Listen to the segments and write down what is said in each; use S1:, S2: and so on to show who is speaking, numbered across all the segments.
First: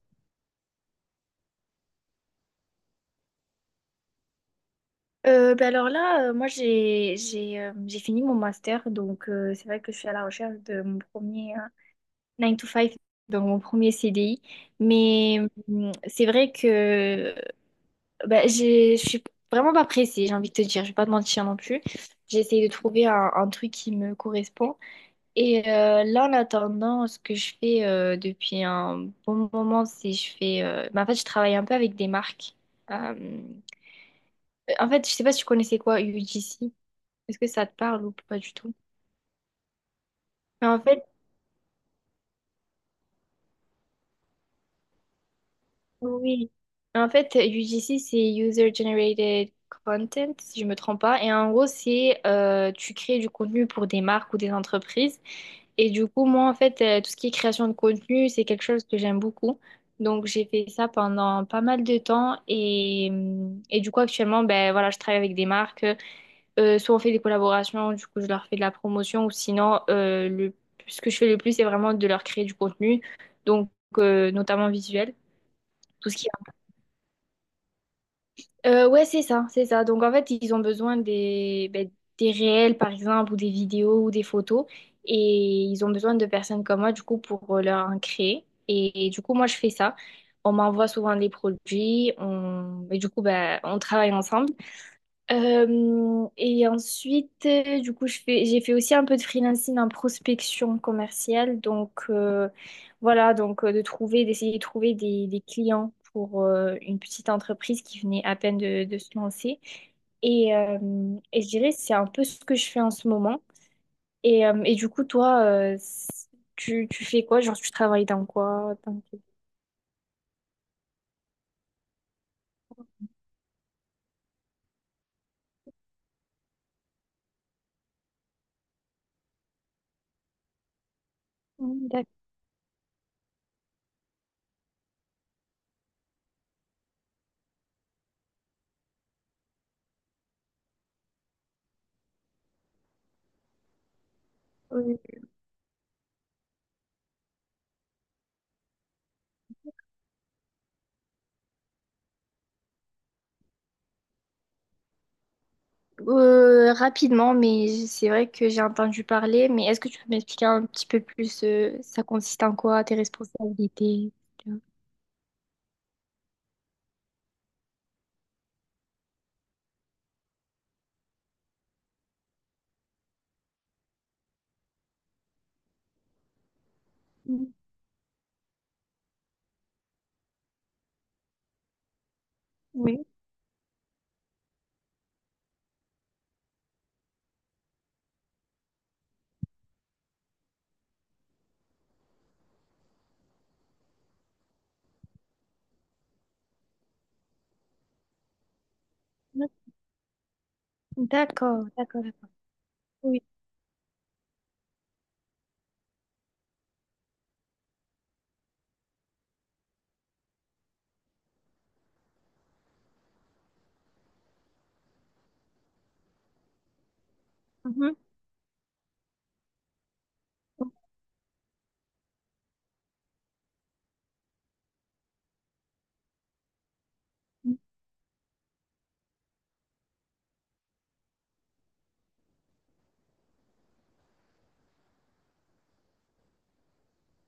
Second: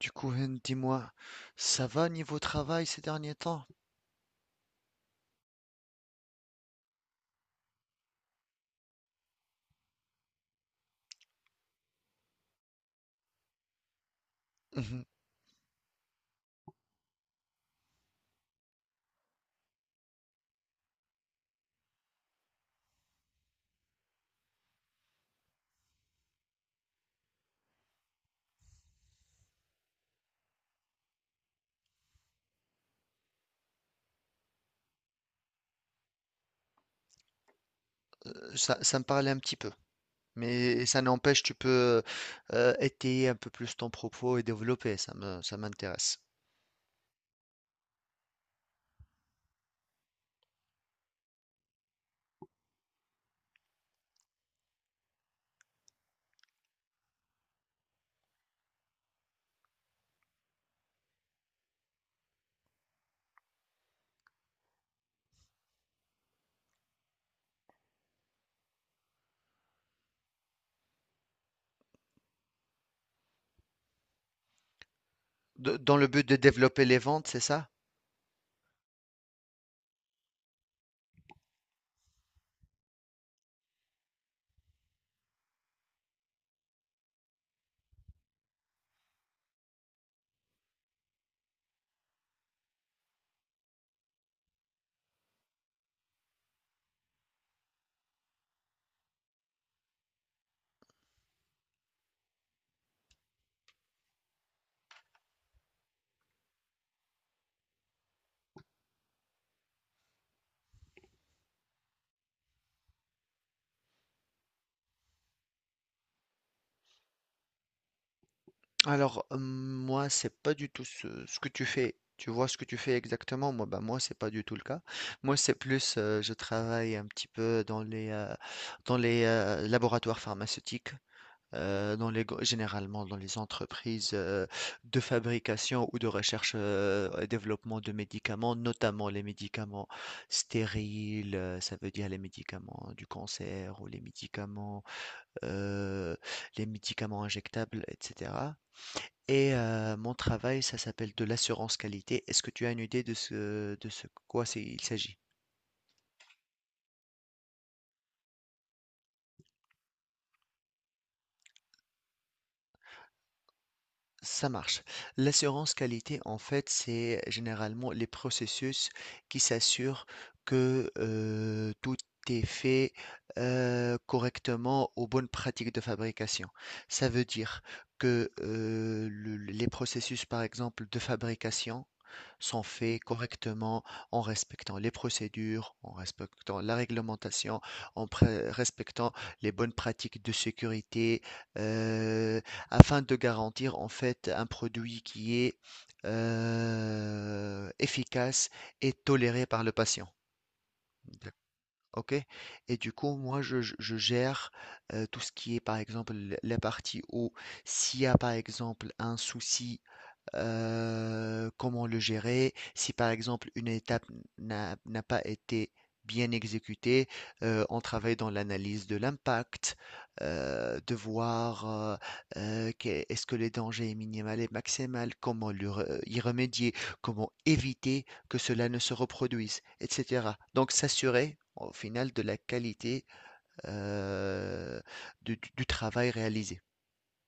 S1: Du coup, Hen, dis-moi, ça va niveau travail ces derniers temps?
S2: Ben alors là, moi j'ai j'ai fini mon master, donc c'est vrai que je suis à la recherche de mon premier 9 to five, donc mon premier CDI.
S1: Mhm.
S2: Mais c'est vrai que ben, je suis vraiment pas pressée, j'ai envie de te dire, je vais pas te mentir non plus. J'ai essayé de trouver un truc qui me correspond. Et là, en attendant, ce que je fais depuis un bon moment, c'est ben, en fait, je travaille un peu avec des marques. Euh, En fait, je sais pas si tu connaissais, quoi, UGC. Est-ce que ça te parle ou pas du tout?
S1: Ça me parlait un petit peu,
S2: Mais en
S1: mais ça
S2: fait,
S1: n'empêche, tu peux étayer un peu plus ton propos et développer, ça m'intéresse.
S2: oui. En fait, UGC, c'est User Generated Content, si je me trompe pas. Et en gros, c'est tu crées du contenu pour des marques ou des entreprises. Et du coup, moi, en fait, tout ce qui est création de contenu, c'est quelque chose que j'aime beaucoup. Donc, j'ai fait ça pendant pas mal de temps. Et du coup, actuellement, ben, voilà, je travaille avec des marques. Soit on fait des collaborations, du coup je leur fais de la promotion, ou sinon, ce que je fais le plus, c'est vraiment de leur créer du contenu, donc notamment visuel,
S1: Dans le
S2: tout ce qui
S1: but de
S2: est...
S1: développer les ventes, c'est ça?
S2: Ouais, c'est ça, c'est ça. Donc en fait ils ont besoin ben, des réels par exemple, ou des vidéos, ou des photos, et ils ont besoin de personnes comme moi du coup pour leur en créer. Et du coup moi je fais ça. On m'envoie souvent des produits, et du coup ben, on travaille ensemble. Et ensuite, du coup, j'ai fait aussi un peu de freelancing en prospection commerciale. Donc, voilà, donc d'essayer de trouver des clients pour une petite entreprise qui venait à peine de se lancer. Et, euh, et je dirais, c'est un peu ce que je fais en ce moment. Et du coup, toi, tu fais quoi? Genre, tu travailles dans quoi? Dans quel-
S1: Alors, moi, c'est pas du tout ce que tu fais. Tu vois ce que tu fais exactement? Moi, bah, moi, c'est pas du tout le cas. Moi, c'est plus, je travaille un petit peu dans les laboratoires pharmaceutiques.
S2: Mm.
S1: Généralement dans les entreprises de fabrication ou de recherche et développement de médicaments, notamment les médicaments stériles, ça veut dire les médicaments du cancer ou
S2: D'accord.
S1: euh, les médicaments injectables, etc. Et mon travail, ça s'appelle de l'assurance qualité. Est-ce que tu as une idée de ce quoi il s'agit?
S2: Rapidement, mais c'est vrai que j'ai entendu parler. Mais est-ce que tu peux m'expliquer un petit peu plus, ça consiste en quoi, tes responsabilités?
S1: Ça
S2: Tu vois.
S1: marche. L'assurance qualité, en fait, c'est généralement les processus qui s'assurent que tout est fait correctement aux bonnes pratiques de fabrication. Ça veut
S2: Mm.
S1: dire que les processus, par exemple, de fabrication, sont faits
S2: Oui,
S1: correctement en respectant les procédures, en respectant la réglementation, respectant les bonnes pratiques de sécurité, euh, afin de garantir en fait un produit qui est efficace et toléré par le patient. D'ac-
S2: d'accord, d'accord,
S1: Ok?
S2: d'accord.
S1: Et du coup,
S2: Oui.
S1: moi, je gère tout ce qui est, par exemple, la partie où s'il y a, par exemple, un souci comment le gérer, si par exemple une étape n'a pas été bien exécutée, on
S2: Mhm.
S1: travaille dans l'analyse de l'impact, de voir est-ce que le danger est minimal et maximal, y remédier, comment éviter que cela ne se reproduise, etc. Donc s'assurer au final de la qualité euh, du travail réalisé.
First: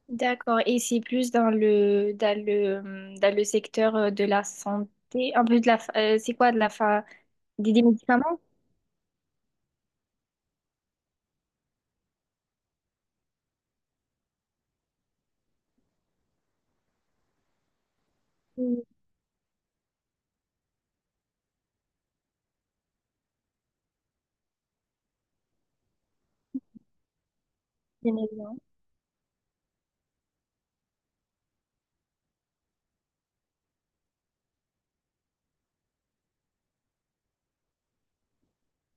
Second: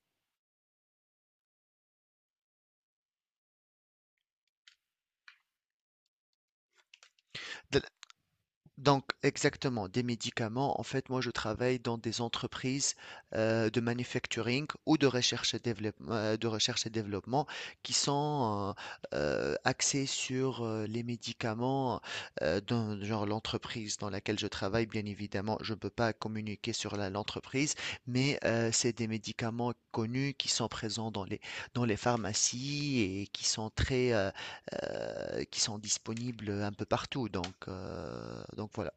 S2: D'accord. Et c'est plus dans le, dans le secteur, de la santé, un peu c'est quoi, des médicaments?
S1: Donc, exactement, des médicaments. En fait, moi, je travaille dans des entreprises de manufacturing ou de recherche et développement, de recherche et développement qui sont
S2: Oui,
S1: axées sur les médicaments. Dans, genre, l'entreprise dans laquelle je travaille, bien évidemment, je ne peux pas communiquer sur l'entreprise,
S2: bien
S1: mais
S2: évidemment.
S1: c'est des médicaments connus qui sont présents dans les pharmacies et qui sont disponibles un peu partout. Donc, voilà,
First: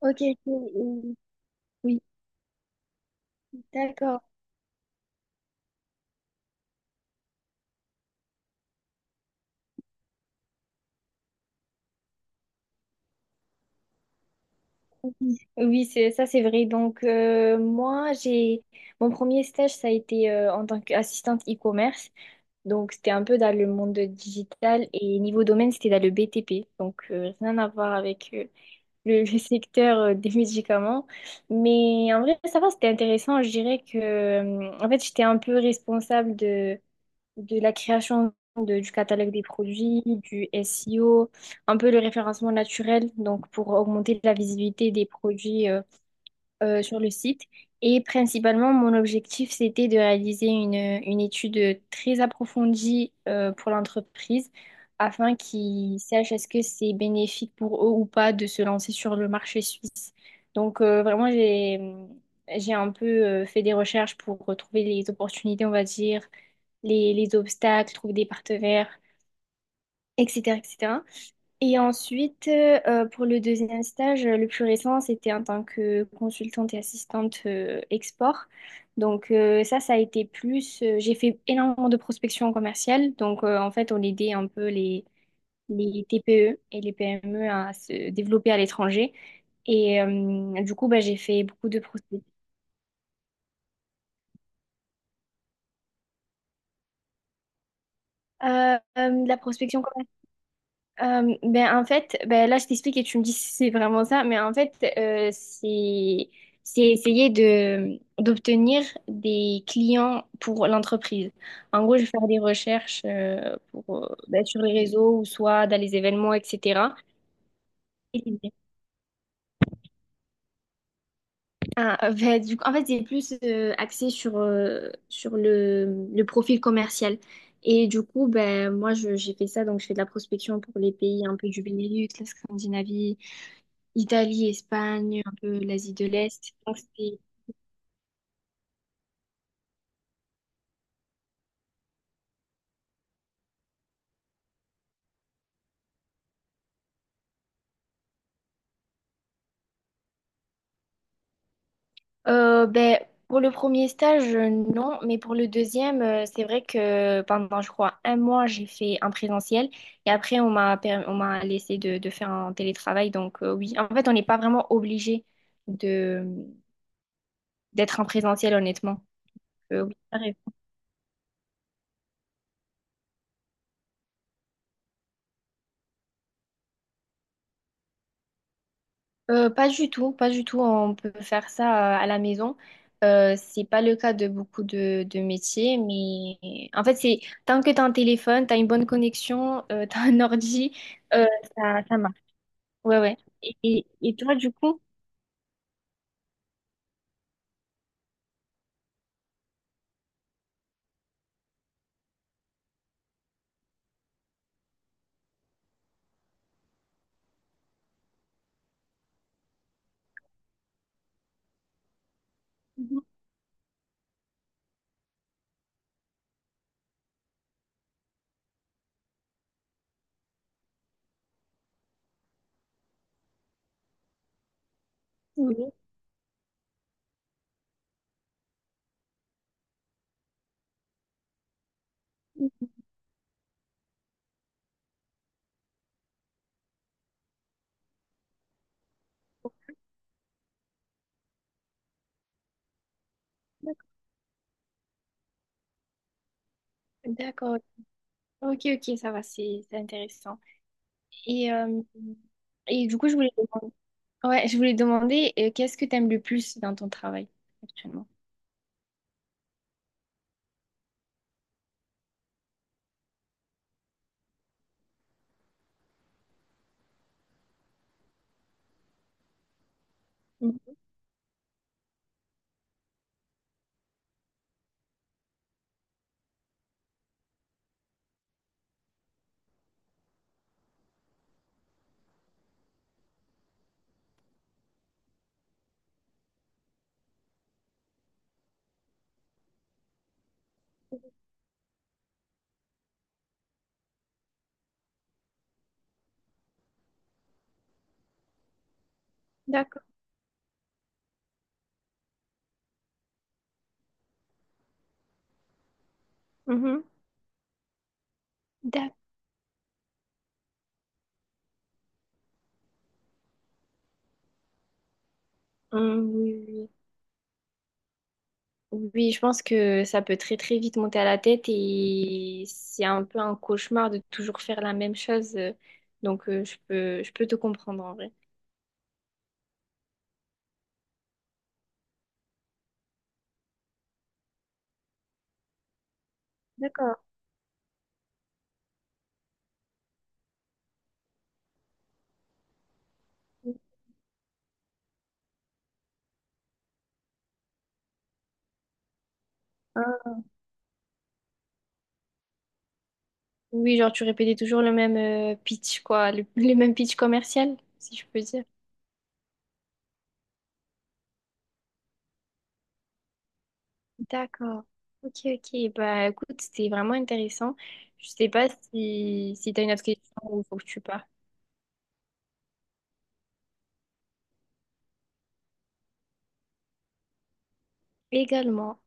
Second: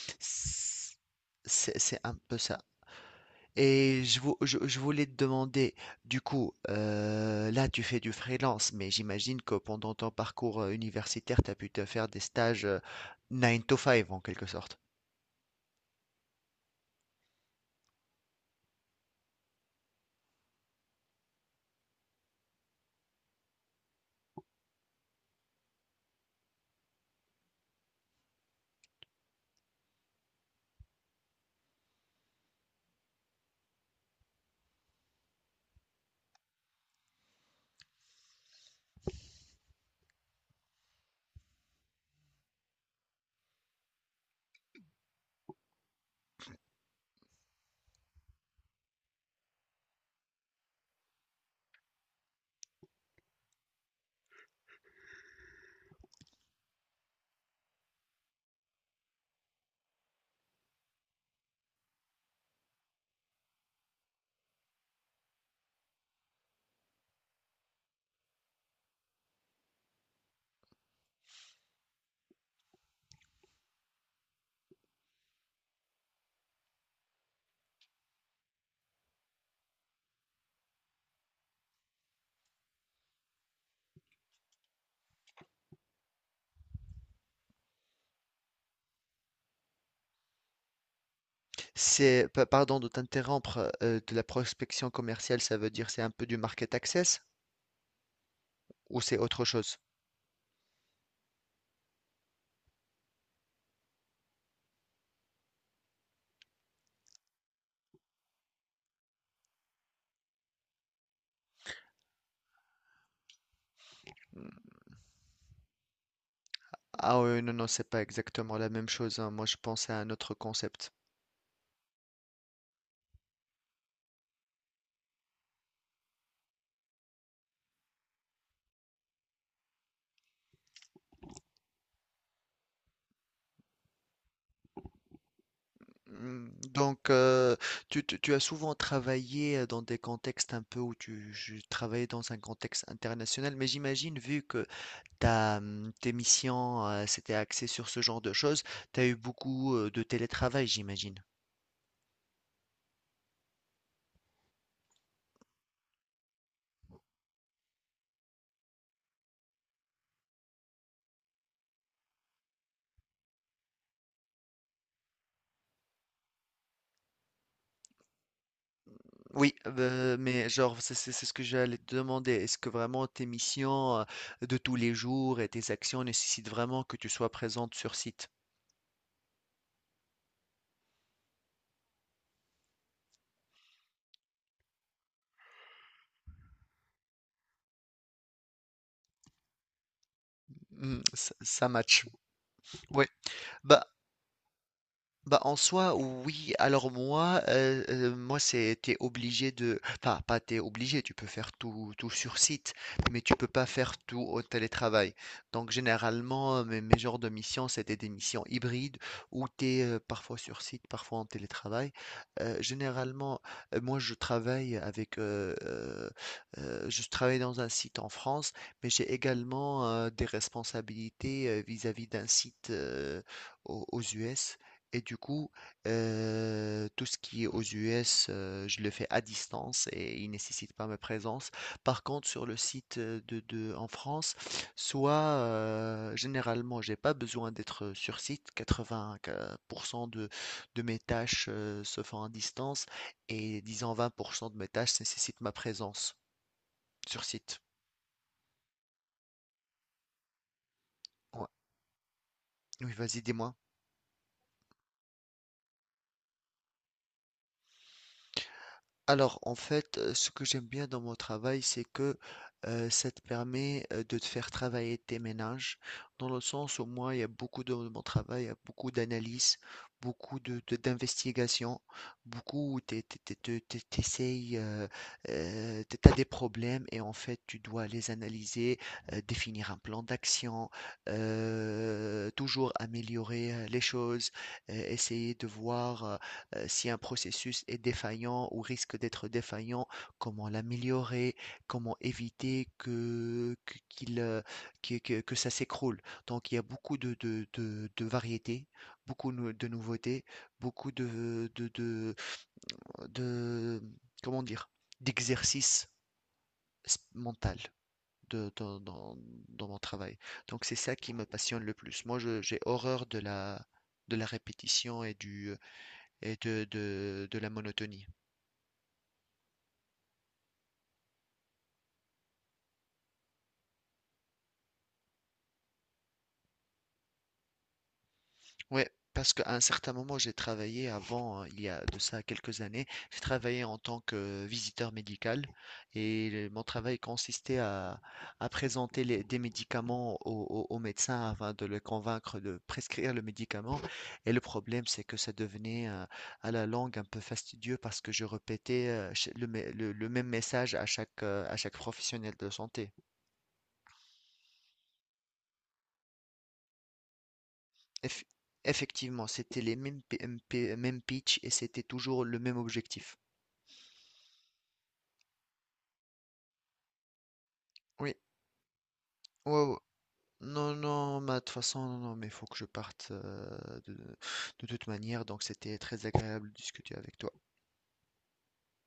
S2: Ok, ok,
S1: c'est
S2: oui, oui,
S1: c'est un peu ça. Et je,
S2: d'accord.
S1: vou- je, je voulais te demander, du coup, là tu fais du freelance, mais j'imagine que pendant ton parcours universitaire, tu as pu te faire des stages 9 to five en quelque sorte.
S2: Oui, c'est ça, c'est vrai. Donc, moi, j'ai, mon premier stage, ça a été en tant qu'assistante e-commerce. Donc, c'était un peu dans le monde digital et niveau domaine, c'était dans le BTP. Donc, rien à voir avec le, le secteur des médicaments. Mais en vrai, ça va, c'était intéressant. Je dirais que, en fait, j'étais un peu responsable de la création du catalogue des produits, du SEO, un peu le référencement naturel, donc pour augmenter la visibilité des produits sur le site. Et principalement, mon objectif, c'était de réaliser une étude très approfondie pour l'entreprise, afin qu'ils sachent est-ce que c'est bénéfique pour eux ou pas de se lancer sur le marché suisse. Donc, vraiment, j'ai un peu fait des recherches pour retrouver les opportunités, on va dire, les obstacles, trouver des partenaires, etc., etc. Et ensuite, pour le deuxième stage, le plus récent, c'était en tant que consultante et assistante export. Donc ça, ça a été plus... J'ai fait énormément de prospection commerciale. Donc en fait, on aidait un peu les TPE et les PME à se développer à l'étranger. Et du coup, bah, j'ai fait beaucoup de prospection.
S1: Pardon de t'interrompre, de la prospection commerciale, ça veut dire c'est un peu du market access ou c'est
S2: De la
S1: autre chose?
S2: prospection commerciale. Ben en fait, ben là je t'explique et tu me dis si c'est vraiment ça, mais en fait c'est essayer de d'obtenir des clients pour l'entreprise. En gros, je vais faire des recherches pour, ben, sur les réseaux ou soit dans les événements, etc.
S1: Ah oui, non, non, c'est pas exactement la même chose, hein. Moi, je pensais à un autre concept.
S2: Ah, ben, du coup, en fait, c'est plus axé sur, sur le profil commercial. Et du coup, ben, moi, j'ai fait ça, donc je fais de la prospection pour les pays un peu du Benelux, la Scandinavie, Italie, Espagne, un peu l'Asie de l'Est. Donc,
S1: Donc,
S2: c'était-
S1: tu as souvent travaillé dans des contextes un peu où travaillais dans un contexte international, mais j'imagine, vu que tes missions s'étaient axées sur ce genre de choses, tu as eu beaucoup de télétravail, j'imagine.
S2: Ben, pour le premier stage, non, mais pour le deuxième, c'est vrai que pendant, je crois, un mois, j'ai fait un présentiel, et après, on m'a laissé de faire un télétravail. Donc, oui, en fait, on n'est pas vraiment obligé de d'être en présentiel, honnêtement.
S1: Oui,
S2: Euh, oui.
S1: mais genre, c'est ce que j'allais te demander. Est-ce que vraiment tes missions de tous les jours et tes actions nécessitent vraiment que tu sois présente sur site?
S2: Pas du tout, pas du tout. On peut faire ça à la maison. C'est pas le cas de beaucoup de métiers, mais en fait, c'est tant que t'as un téléphone, t'as une bonne connexion, t'as un ordi,
S1: Hmm,
S2: euh,
S1: ça
S2: ça, ça
S1: match.
S2: marche. Ouais,
S1: Oui.
S2: ouais. Et toi, du coup?
S1: Bah, en soi, oui. Alors moi, moi c'est t'es obligé de, enfin pas t'es obligé, tu peux faire tout, tout sur site, mais tu peux pas faire tout au télétravail. Donc généralement, mes genres de missions, c'était des missions hybrides où t'es parfois sur site, parfois en télétravail.
S2: Mhm.
S1: Généralement, moi je travaille je travaille dans un site en France, mais j'ai également des responsabilités vis-à-vis d'un site aux US. Et du coup,
S2: Oui.
S1: tout ce qui est aux US, je le fais à distance et il nécessite pas ma présence. Par contre, sur le site en France, soit généralement, j'ai pas besoin d'être sur site. 80% de mes tâches se font à distance et disons 20% de mes tâches nécessitent ma présence sur
S2: D'accord.
S1: site.
S2: Ok, ok, ça va, c'est intéressant.
S1: Ouais.
S2: Et, euh, et
S1: Oui,
S2: du coup,
S1: vas-y, dis-moi.
S2: ouais, je voulais demander qu'est-ce que t'aimes le plus dans ton travail actuellement?
S1: Alors, en fait, ce que j'aime bien dans mon travail, c'est que ça te permet de te faire travailler tes ménages, dans le sens où moi, il y a beaucoup de mon travail, il y a beaucoup d'analyses, beaucoup
S2: Mhm.
S1: d'investigations, beaucoup où tu essayes, tu as des problèmes et en fait, tu dois les analyser, définir un plan d'action, toujours améliorer les choses, essayer de voir si un processus est défaillant ou risque d'être défaillant, comment l'améliorer, comment éviter que ça s'écroule. Donc il y a beaucoup de variétés, beaucoup de
S2: D'accord.
S1: nouveautés, beaucoup de- comment dire, d'exercices
S2: Mhm.
S1: mental. de- dans,
S2: D'accord.
S1: dans- Dans mon travail. Donc c'est ça qui me passionne le plus. Moi, j'ai horreur de la, répétition et du,
S2: Oui,
S1: et
S2: oui.
S1: de la monotonie.
S2: Oui, oui, je pense que ça peut très très vite monter à la tête et c'est un peu un cauchemar de toujours faire la même chose. Donc je peux te comprendre en vrai.
S1: Ouais, parce qu'à un certain moment, j'ai travaillé avant, il y a de ça quelques années, j'ai travaillé en tant que visiteur médical et mon
S2: D'accord.
S1: travail consistait à présenter des médicaments aux médecins afin de les convaincre de prescrire le médicament. Et le problème, c'est que ça devenait à la longue un peu fastidieux parce que je répétais
S2: Ah,
S1: le même message à chaque professionnel de santé.
S2: oui, genre tu répétais toujours le même pitch, quoi, le même pitch commercial, si je peux
S1: Eff-
S2: dire.
S1: Effectivement, c'était les mêmes, mêmes pitch et c'était toujours le même objectif.
S2: D'accord. Ok, ok. Bah écoute, c'était vraiment intéressant. Je
S1: Oui,
S2: sais pas si
S1: ouais,
S2: si t'as une
S1: ouais.
S2: autre question ou faut que
S1: Non,
S2: tu partes.
S1: non, bah, de toute façon, non, non, mais il faut que je parte de, de toute manière, donc c'était très agréable de discuter avec toi.
S2: Également.